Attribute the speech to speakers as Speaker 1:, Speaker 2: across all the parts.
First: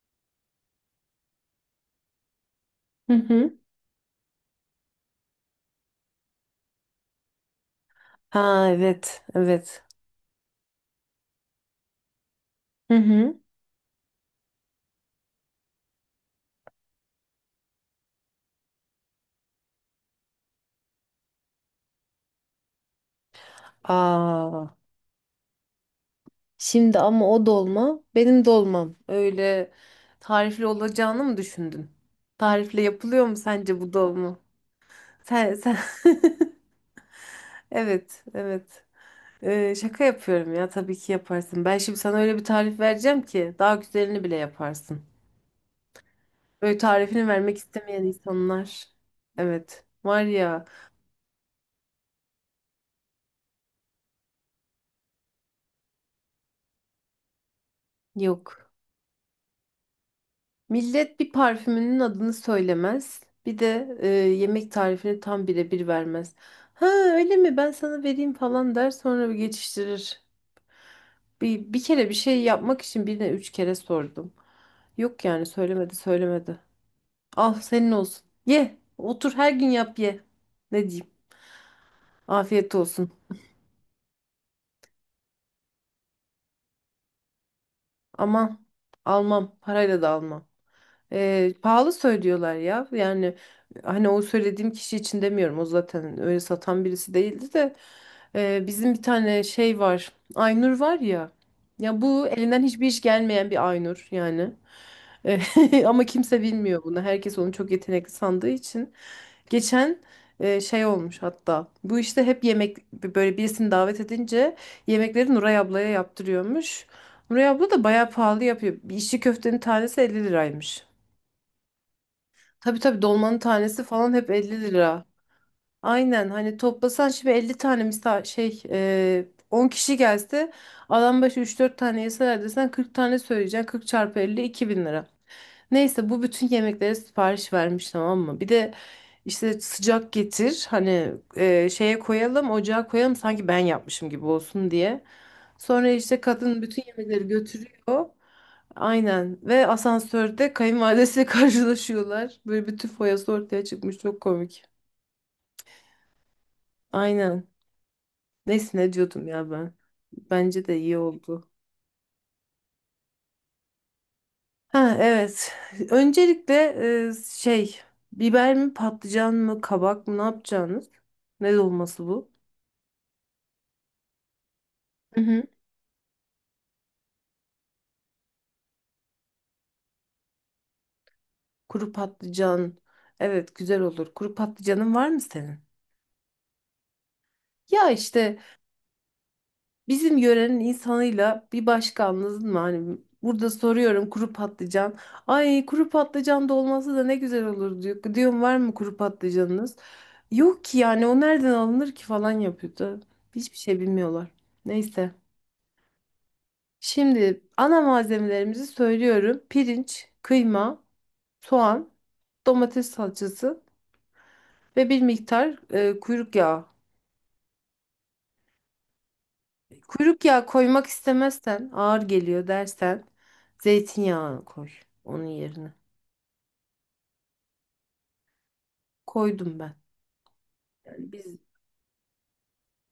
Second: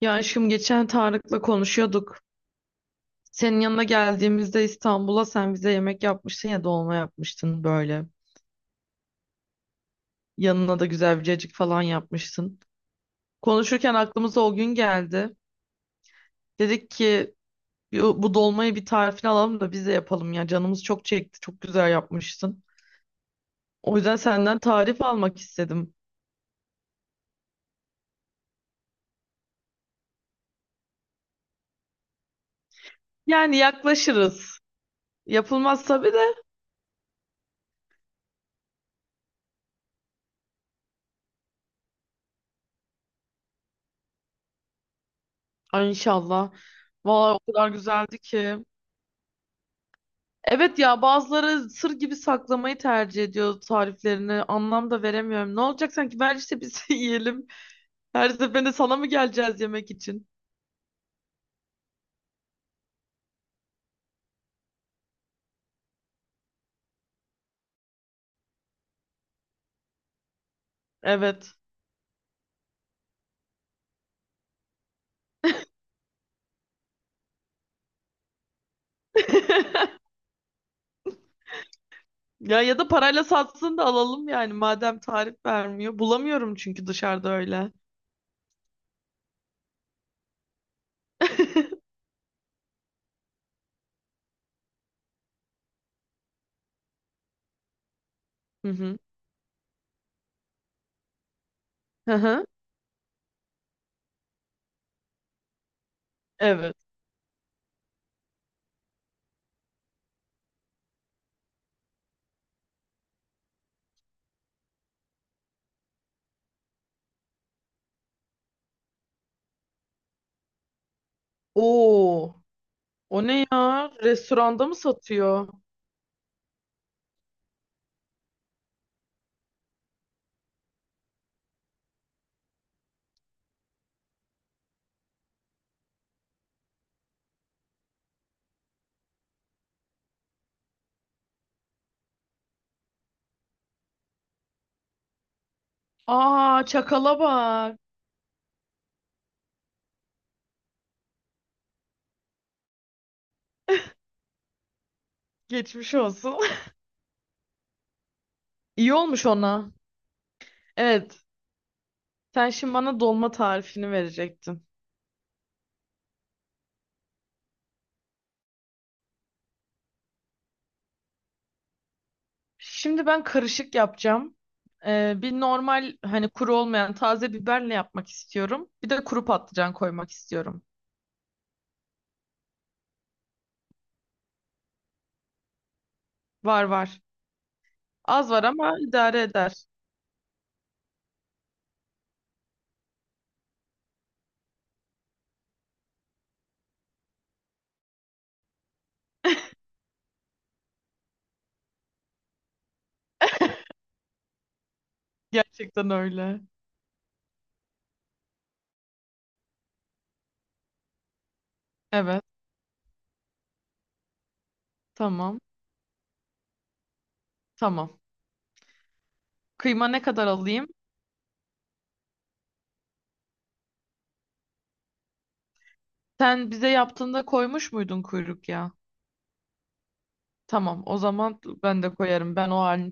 Speaker 1: Ya aşkım geçen Tarık'la konuşuyorduk.
Speaker 2: Hı hı.
Speaker 1: Senin yanına geldiğimizde İstanbul'a sen bize yemek yapmıştın ya, dolma yapmıştın böyle.
Speaker 2: Ha evet, evet.
Speaker 1: Yanına da güzel bir cacık falan yapmıştın.
Speaker 2: Hı hı.
Speaker 1: Konuşurken aklımıza o gün geldi. Dedik ki bu dolmayı bir tarifini alalım da biz de yapalım ya. Canımız çok çekti. Çok güzel yapmıştın. O yüzden senden
Speaker 2: Aa,
Speaker 1: tarif almak istedim.
Speaker 2: şimdi ama o dolma benim dolmam. Öyle tarifli olacağını mı düşündün? Tarifle yapılıyor mu
Speaker 1: Yani
Speaker 2: sence bu dolma?
Speaker 1: yaklaşırız.
Speaker 2: Sen...
Speaker 1: Yapılmaz tabii de.
Speaker 2: Evet, evet. Şaka yapıyorum ya, tabii ki yaparsın. Ben şimdi sana öyle bir tarif vereceğim ki daha güzelini bile yaparsın.
Speaker 1: Ay inşallah.
Speaker 2: Böyle tarifini
Speaker 1: Vallahi o
Speaker 2: vermek
Speaker 1: kadar
Speaker 2: istemeyen
Speaker 1: güzeldi ki.
Speaker 2: insanlar. Evet. Var ya,
Speaker 1: Evet ya, bazıları sır gibi saklamayı tercih ediyor tariflerini. Anlam da veremiyorum. Ne olacak sanki, ver işte biz yiyelim. Her
Speaker 2: yok.
Speaker 1: seferinde sana mı geleceğiz yemek için?
Speaker 2: Millet bir parfümünün adını söylemez. Bir de yemek tarifini tam birebir vermez. Ha öyle mi, ben sana vereyim falan der sonra bir geçiştirir.
Speaker 1: Evet.
Speaker 2: Bir kere bir şey yapmak için birine üç kere sordum. Yok yani, söylemedi söylemedi. Al senin olsun. Ye otur her gün yap ye. Ne diyeyim?
Speaker 1: Ya
Speaker 2: Afiyet
Speaker 1: ya da
Speaker 2: olsun.
Speaker 1: parayla satsın da alalım yani, madem tarif vermiyor. Bulamıyorum çünkü dışarıda öyle.
Speaker 2: Aman, almam, parayla da almam. Ee, pahalı söylüyorlar ya. Yani hani, o söylediğim kişi için demiyorum. O zaten öyle satan birisi değildi de. Ee,
Speaker 1: Hı
Speaker 2: bizim
Speaker 1: hı.
Speaker 2: bir tane şey var. Aynur var ya. Ya
Speaker 1: Hı
Speaker 2: bu
Speaker 1: hı.
Speaker 2: elinden hiçbir iş gelmeyen bir Aynur yani. Ama kimse
Speaker 1: Evet.
Speaker 2: bilmiyor bunu. Herkes onu çok yetenekli sandığı için. Geçen şey olmuş hatta. Bu işte hep, yemek böyle birisini davet edince yemekleri Nuray ablaya yaptırıyormuş. Nuray abla da bayağı pahalı yapıyor. Bir İçli köftenin tanesi 50 liraymış.
Speaker 1: Oo.
Speaker 2: Tabii tabii,
Speaker 1: O
Speaker 2: dolmanın
Speaker 1: ne
Speaker 2: tanesi
Speaker 1: ya?
Speaker 2: falan hep 50
Speaker 1: Restoranda mı
Speaker 2: lira.
Speaker 1: satıyor?
Speaker 2: Aynen, hani toplasan şimdi 50 tane misal, şey, 10 kişi gelse, adam başı üç dört tane yeseler desen 40 tane söyleyeceksin. 40 çarpı 50 bin lira. Neyse, bu bütün yemeklere sipariş vermiş, tamam mı? Bir de işte sıcak getir, hani şeye koyalım, ocağa koyalım, sanki ben yapmışım gibi olsun diye. Sonra işte kadın
Speaker 1: Aa
Speaker 2: bütün
Speaker 1: çakala
Speaker 2: yemekleri
Speaker 1: bak.
Speaker 2: götürüyor. Aynen. Ve asansörde kayınvalidesiyle karşılaşıyorlar. Böyle bütün foyası ortaya çıkmış. Çok komik.
Speaker 1: Geçmiş olsun.
Speaker 2: Aynen. Neyse, ne
Speaker 1: İyi
Speaker 2: diyordum
Speaker 1: olmuş
Speaker 2: ya ben?
Speaker 1: ona.
Speaker 2: Bence de iyi
Speaker 1: Evet.
Speaker 2: oldu.
Speaker 1: Sen şimdi bana dolma tarifini verecektin.
Speaker 2: Ha evet. Öncelikle, şey, biber mi patlıcan mı kabak mı ne yapacağınız? Ne dolması bu?
Speaker 1: Şimdi ben karışık yapacağım.
Speaker 2: Hı
Speaker 1: Bir
Speaker 2: hı.
Speaker 1: normal hani kuru olmayan taze biberle yapmak istiyorum. Bir de kuru patlıcan koymak istiyorum.
Speaker 2: Kuru patlıcan. Evet, güzel olur. Kuru patlıcanın var mı senin?
Speaker 1: Var var.
Speaker 2: Ya
Speaker 1: Az
Speaker 2: işte,
Speaker 1: var ama idare eder.
Speaker 2: bizim yörenin insanıyla bir başka, anladın mı? Hani burada soruyorum kuru patlıcan. Ay kuru patlıcan dolması da ne güzel olur diyor. Diyorum var mı kuru patlıcanınız? Yok ki yani, o nereden alınır ki falan yapıyordu. Hiçbir şey bilmiyorlar. Neyse.
Speaker 1: Gerçekten öyle.
Speaker 2: Şimdi ana malzemelerimizi söylüyorum. Pirinç, kıyma, soğan,
Speaker 1: Evet.
Speaker 2: domates salçası ve bir
Speaker 1: Tamam.
Speaker 2: miktar kuyruk yağı.
Speaker 1: Tamam. Kıyma ne
Speaker 2: Kuyruk
Speaker 1: kadar
Speaker 2: yağı
Speaker 1: alayım?
Speaker 2: koymak istemezsen, ağır geliyor dersen, zeytinyağı koy onun yerine.
Speaker 1: Sen bize yaptığında koymuş muydun kuyruk ya?
Speaker 2: Koydum ben.
Speaker 1: Tamam. O
Speaker 2: Yani biz,
Speaker 1: zaman ben de koyarım. Ben o halini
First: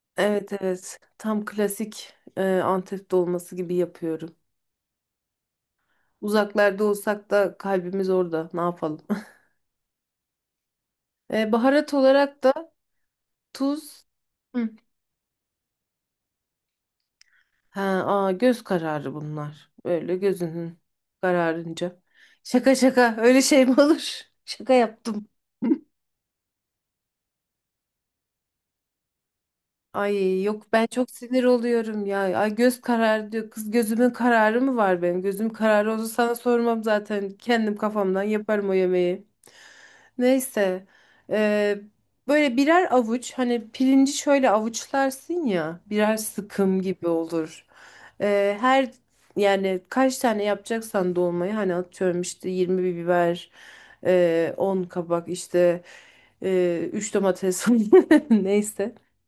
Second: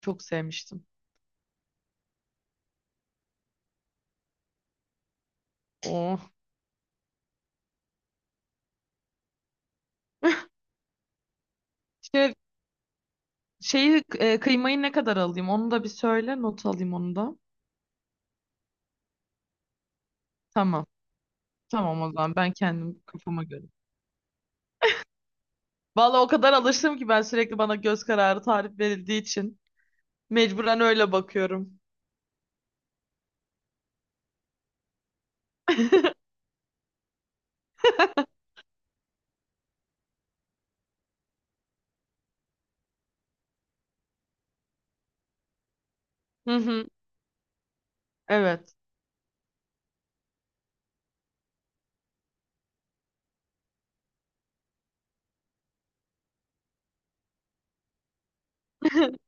Speaker 1: çok
Speaker 2: evet
Speaker 1: sevmiştim.
Speaker 2: evet, tam klasik Antep dolması gibi yapıyorum.
Speaker 1: Oh.
Speaker 2: Uzaklarda olsak da kalbimiz orada. Ne yapalım? Baharat
Speaker 1: Şey,
Speaker 2: olarak da
Speaker 1: şeyi
Speaker 2: tuz. Hı.
Speaker 1: kıymayı ne kadar alayım? Onu da bir söyle. Not alayım onu da.
Speaker 2: Ha, aa, göz kararı bunlar. Böyle gözünün
Speaker 1: Tamam.
Speaker 2: kararınca.
Speaker 1: Tamam o zaman ben
Speaker 2: Şaka
Speaker 1: kendim
Speaker 2: şaka, öyle
Speaker 1: kafama
Speaker 2: şey
Speaker 1: göre.
Speaker 2: mi olur? Şaka yaptım.
Speaker 1: Vallahi o kadar alıştım ki ben sürekli bana göz kararı tarif verildiği için
Speaker 2: Ay yok,
Speaker 1: mecburen
Speaker 2: ben çok
Speaker 1: öyle
Speaker 2: sinir
Speaker 1: bakıyorum.
Speaker 2: oluyorum ya. Ay göz kararı diyor. Kız, gözümün kararı mı var benim? Gözüm kararı olsa sana sormam zaten. Kendim kafamdan yaparım o yemeği. Neyse. Ee, böyle birer avuç, hani pirinci şöyle avuçlarsın ya. Birer
Speaker 1: Hı
Speaker 2: sıkım
Speaker 1: hı.
Speaker 2: gibi olur.
Speaker 1: Evet.
Speaker 2: Her yani kaç tane yapacaksan dolmayı, hani atıyorum işte 20 bir biber, 10 kabak, işte 3 domates, neyse.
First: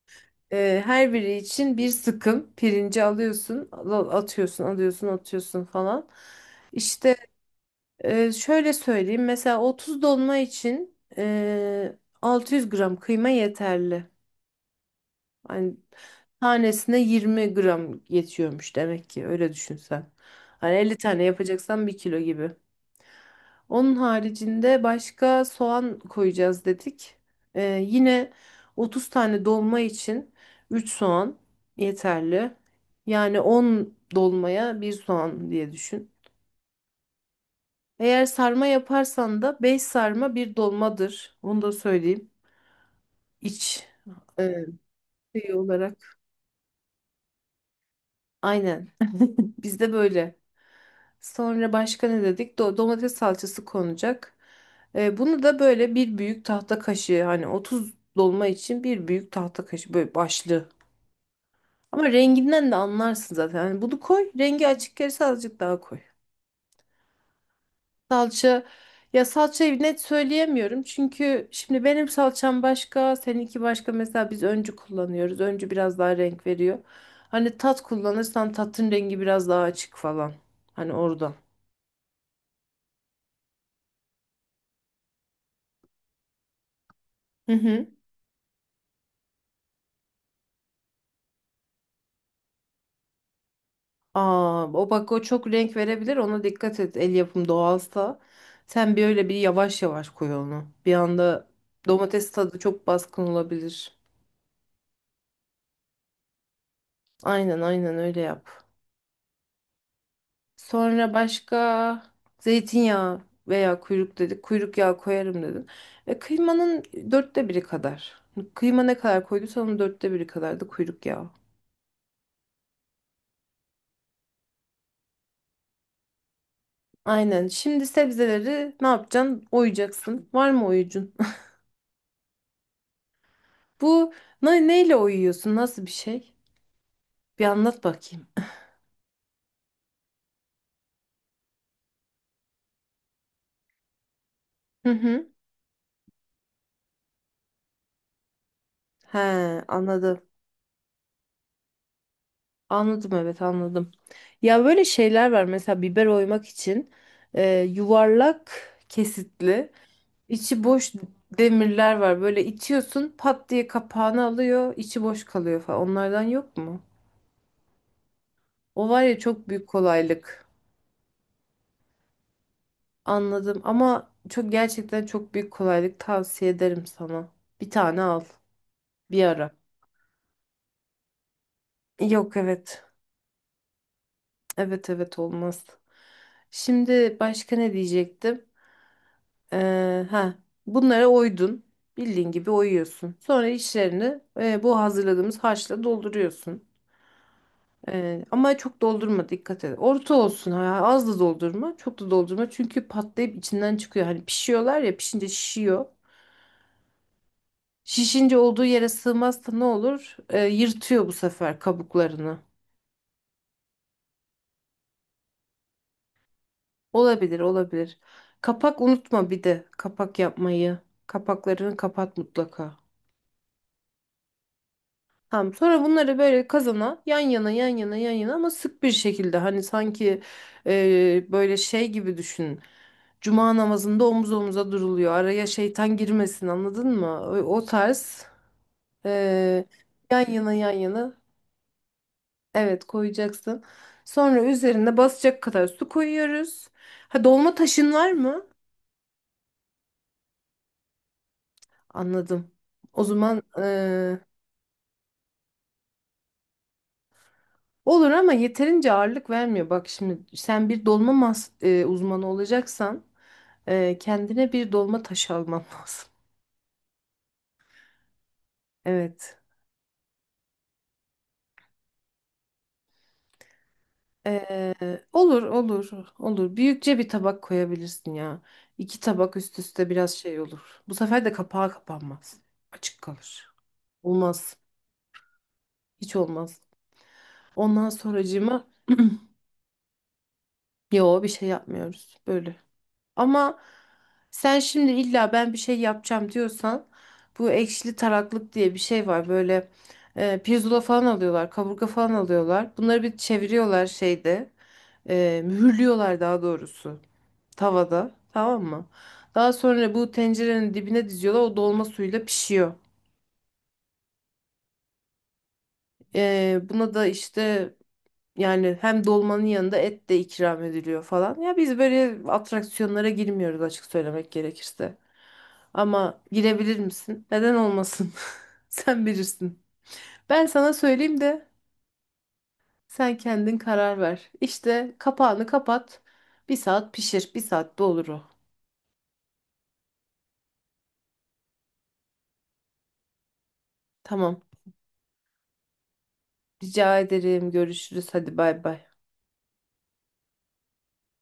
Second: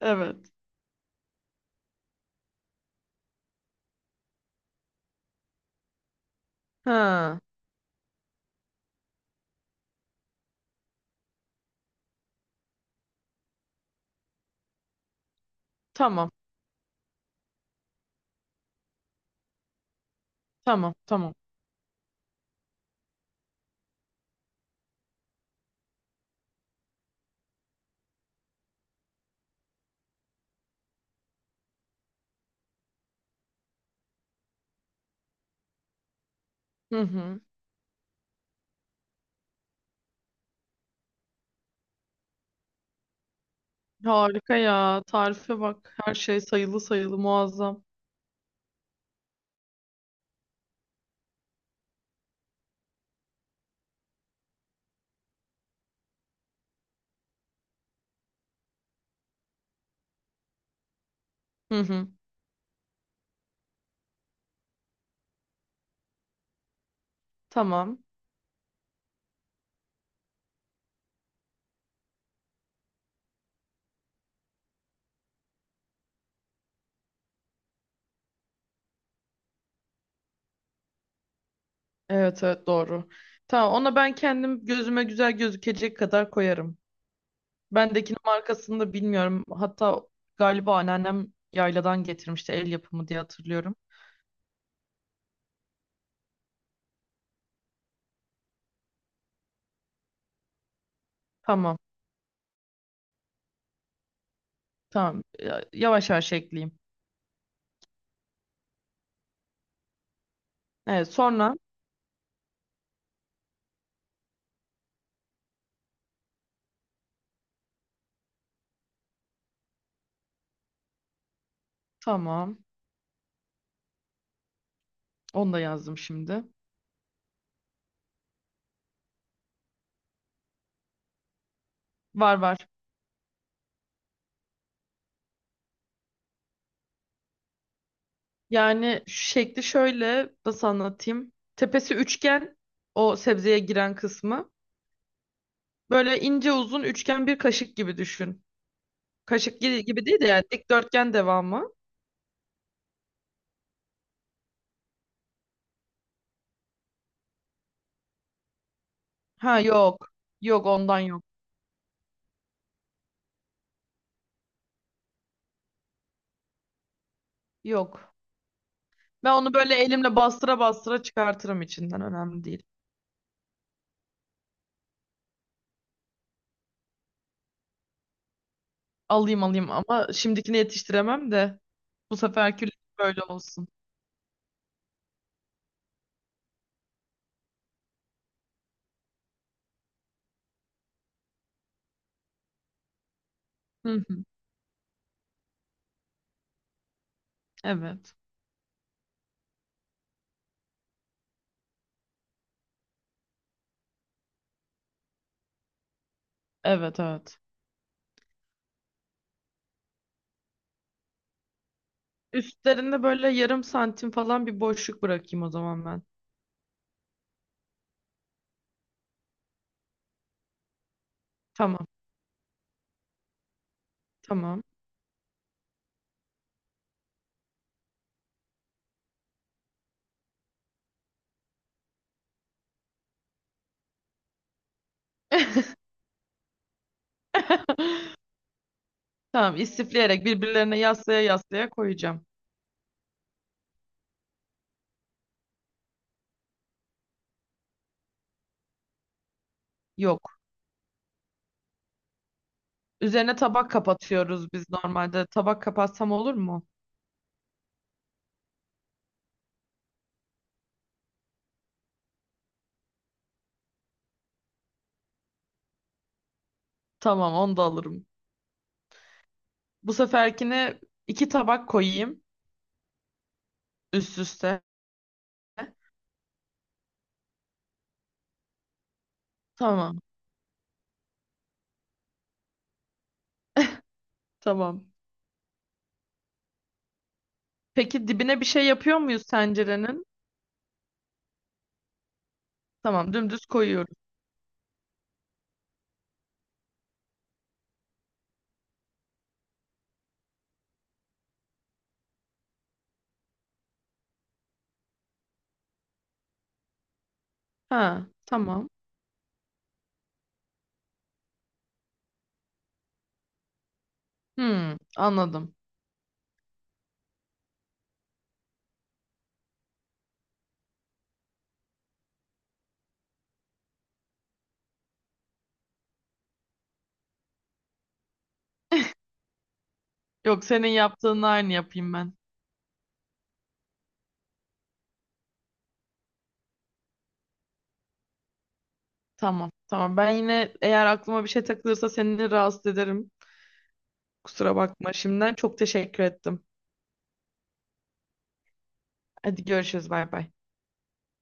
Speaker 1: Evet.
Speaker 2: Her biri için bir sıkım pirinci alıyorsun, atıyorsun, alıyorsun, atıyorsun falan. İşte
Speaker 1: Ha.
Speaker 2: şöyle söyleyeyim. Mesela 30 dolma için 600 gram kıyma yeterli. Hani
Speaker 1: Tamam.
Speaker 2: tanesine 20 gram yetiyormuş demek ki, öyle düşünsen. Hani
Speaker 1: Tamam.
Speaker 2: 50 tane
Speaker 1: Tamam.
Speaker 2: yapacaksan bir kilo gibi. Onun haricinde başka soğan koyacağız dedik. Ee, yine 30 tane dolma için 3 soğan yeterli. Yani 10 dolmaya bir soğan diye düşün.
Speaker 1: Hı hı.
Speaker 2: Eğer sarma yaparsan da 5 sarma bir dolmadır. Onu da söyleyeyim. İç e,
Speaker 1: Harika ya.
Speaker 2: şey
Speaker 1: Tarife bak. Her
Speaker 2: olarak.
Speaker 1: şey sayılı sayılı muazzam.
Speaker 2: Aynen. Bizde böyle. Sonra başka ne dedik? Domates salçası konacak. Bunu da böyle bir büyük tahta kaşığı, hani 30 dolma için bir büyük tahta kaşığı böyle başlı.
Speaker 1: Hı hı.
Speaker 2: Ama renginden de anlarsın zaten. Hani bunu koy. Rengi açık gelirse azıcık daha koy.
Speaker 1: Tamam.
Speaker 2: Salça, ya salçayı net söyleyemiyorum. Çünkü şimdi benim salçam başka, seninki başka. Mesela biz Öncü kullanıyoruz. Öncü biraz daha renk veriyor. Hani Tat kullanırsan tatın rengi biraz daha açık falan. Hani oradan.
Speaker 1: Evet evet doğru. Tamam, ona ben kendim gözüme güzel gözükecek kadar koyarım. Bendekinin markasını da bilmiyorum. Hatta galiba anneannem yayladan getirmişti, el yapımı diye hatırlıyorum.
Speaker 2: Aa, o bak, o çok renk verebilir. Ona dikkat et. El yapım doğalsa. Sen bir öyle bir yavaş yavaş koy onu. Bir anda
Speaker 1: Tamam,
Speaker 2: domates tadı çok baskın olabilir.
Speaker 1: tamam. Ya- yavaş yavaş ekleyeyim.
Speaker 2: Aynen aynen, öyle yap.
Speaker 1: Evet,
Speaker 2: Sonra
Speaker 1: sonra
Speaker 2: başka, zeytinyağı veya kuyruk dedik. Kuyruk yağı koyarım dedin. Kıymanın dörtte biri kadar. Kıyma ne kadar koyduysan onun dörtte biri kadar da kuyruk yağı.
Speaker 1: tamam. Onu da yazdım şimdi.
Speaker 2: Aynen. Şimdi sebzeleri ne yapacaksın? Oyacaksın. Var mı oyucun?
Speaker 1: Var var.
Speaker 2: Bu neyle oyuyorsun? Nasıl bir şey? Bir anlat bakayım.
Speaker 1: Yani şekli şöyle, nasıl anlatayım? Tepesi üçgen, o sebzeye giren kısmı.
Speaker 2: Hı hı.
Speaker 1: Böyle ince uzun üçgen bir kaşık gibi düşün.
Speaker 2: He,
Speaker 1: Kaşık gibi gibi
Speaker 2: anladım.
Speaker 1: değil de yani dikdörtgen devamı.
Speaker 2: Anladım, evet anladım. Ya böyle şeyler var, mesela biber oymak için yuvarlak
Speaker 1: Ha
Speaker 2: kesitli
Speaker 1: yok.
Speaker 2: içi
Speaker 1: Yok
Speaker 2: boş
Speaker 1: ondan yok.
Speaker 2: demirler var. Böyle itiyorsun, pat diye kapağını alıyor, içi boş kalıyor falan. Onlardan yok mu?
Speaker 1: Yok.
Speaker 2: O var ya,
Speaker 1: Ben
Speaker 2: çok
Speaker 1: onu
Speaker 2: büyük
Speaker 1: böyle elimle
Speaker 2: kolaylık.
Speaker 1: bastıra bastıra çıkartırım içinden. Önemli değil.
Speaker 2: Anladım ama çok, gerçekten çok büyük kolaylık, tavsiye ederim sana. Bir tane al bir
Speaker 1: Alayım
Speaker 2: ara.
Speaker 1: alayım ama şimdikini yetiştiremem de, bu
Speaker 2: Yok,
Speaker 1: seferki
Speaker 2: evet.
Speaker 1: böyle olsun.
Speaker 2: Evet evet, olmaz. Şimdi başka ne diyecektim? Ha, bunlara oydun. Bildiğin gibi oyuyorsun. Sonra
Speaker 1: Hı
Speaker 2: içlerini
Speaker 1: hı.
Speaker 2: bu hazırladığımız harçla dolduruyorsun.
Speaker 1: Evet.
Speaker 2: Ama çok doldurma, dikkat et. Orta olsun ha, az da doldurma, çok da doldurma. Çünkü patlayıp içinden çıkıyor. Hani pişiyorlar ya, pişince şişiyor.
Speaker 1: Evet evet.
Speaker 2: Şişince olduğu yere sığmazsa ne olur? Yırtıyor bu sefer kabuklarını.
Speaker 1: Üstlerinde böyle yarım santim falan bir boşluk bırakayım o zaman ben.
Speaker 2: Olabilir, olabilir. Kapak unutma, bir de kapak yapmayı. Kapaklarını
Speaker 1: Tamam.
Speaker 2: kapat mutlaka.
Speaker 1: Tamam.
Speaker 2: Tamam, sonra bunları böyle kazana yan yana yan yana yan yana, ama sık bir şekilde, hani sanki böyle şey gibi düşün. Cuma namazında omuz omuza duruluyor. Araya şeytan girmesin, anladın mı? O tarz
Speaker 1: Tamam,
Speaker 2: e,
Speaker 1: istifleyerek
Speaker 2: yan yana yan
Speaker 1: birbirlerine
Speaker 2: yana,
Speaker 1: yaslaya yaslaya koyacağım.
Speaker 2: evet, koyacaksın. Sonra üzerine basacak kadar su koyuyoruz. Ha, dolma taşın var mı?
Speaker 1: Yok.
Speaker 2: Anladım. O
Speaker 1: Üzerine
Speaker 2: zaman
Speaker 1: tabak kapatıyoruz biz normalde. Tabak kapatsam olur mu?
Speaker 2: olur ama yeterince ağırlık vermiyor. Bak şimdi, sen bir dolma mas uzmanı olacaksan kendine bir dolma taşı alman lazım.
Speaker 1: Tamam, onu da alırım.
Speaker 2: Evet.
Speaker 1: Bu seferkine iki tabak koyayım üst üste.
Speaker 2: Olur olur olur. Büyükçe bir tabak koyabilirsin ya. İki tabak üst üste
Speaker 1: Tamam,
Speaker 2: biraz şey olur. Bu sefer de kapağı kapanmaz. Açık kalır. Olmaz.
Speaker 1: tamam.
Speaker 2: Hiç olmaz. Ondan
Speaker 1: Peki dibine bir şey
Speaker 2: sonracığıma
Speaker 1: yapıyor muyuz tencerenin?
Speaker 2: yo, bir şey yapmıyoruz. Böyle.
Speaker 1: Tamam, dümdüz
Speaker 2: Ama
Speaker 1: koyuyoruz.
Speaker 2: sen şimdi illa ben bir şey yapacağım diyorsan, bu ekşili taraklık diye bir şey var. Böyle pirzola falan alıyorlar, kaburga falan alıyorlar. Bunları bir çeviriyorlar şeyde. Mühürlüyorlar daha doğrusu,
Speaker 1: Ha,
Speaker 2: tavada. Tamam
Speaker 1: tamam.
Speaker 2: mı? Daha sonra bu tencerenin dibine diziyorlar. O dolma suyuyla pişiyor.
Speaker 1: Hmm, anladım.
Speaker 2: Buna da işte yani, hem dolmanın yanında et de ikram ediliyor falan. Ya biz böyle atraksiyonlara girmiyoruz, açık söylemek gerekirse. Ama girebilir misin? Neden olmasın? Sen bilirsin.
Speaker 1: Yok,
Speaker 2: Ben
Speaker 1: senin
Speaker 2: sana söyleyeyim
Speaker 1: yaptığın
Speaker 2: de
Speaker 1: aynı yapayım ben.
Speaker 2: sen kendin karar ver. İşte kapağını kapat. Bir saat pişir. Bir saatte olur o.
Speaker 1: Tamam, tamam. Ben yine eğer aklıma bir şey takılırsa seni rahatsız ederim.
Speaker 2: Tamam.
Speaker 1: Kusura bakma şimdiden. Çok teşekkür ettim.
Speaker 2: Rica ederim. Görüşürüz. Hadi bay bay.
Speaker 1: Hadi görüşürüz, bay bay.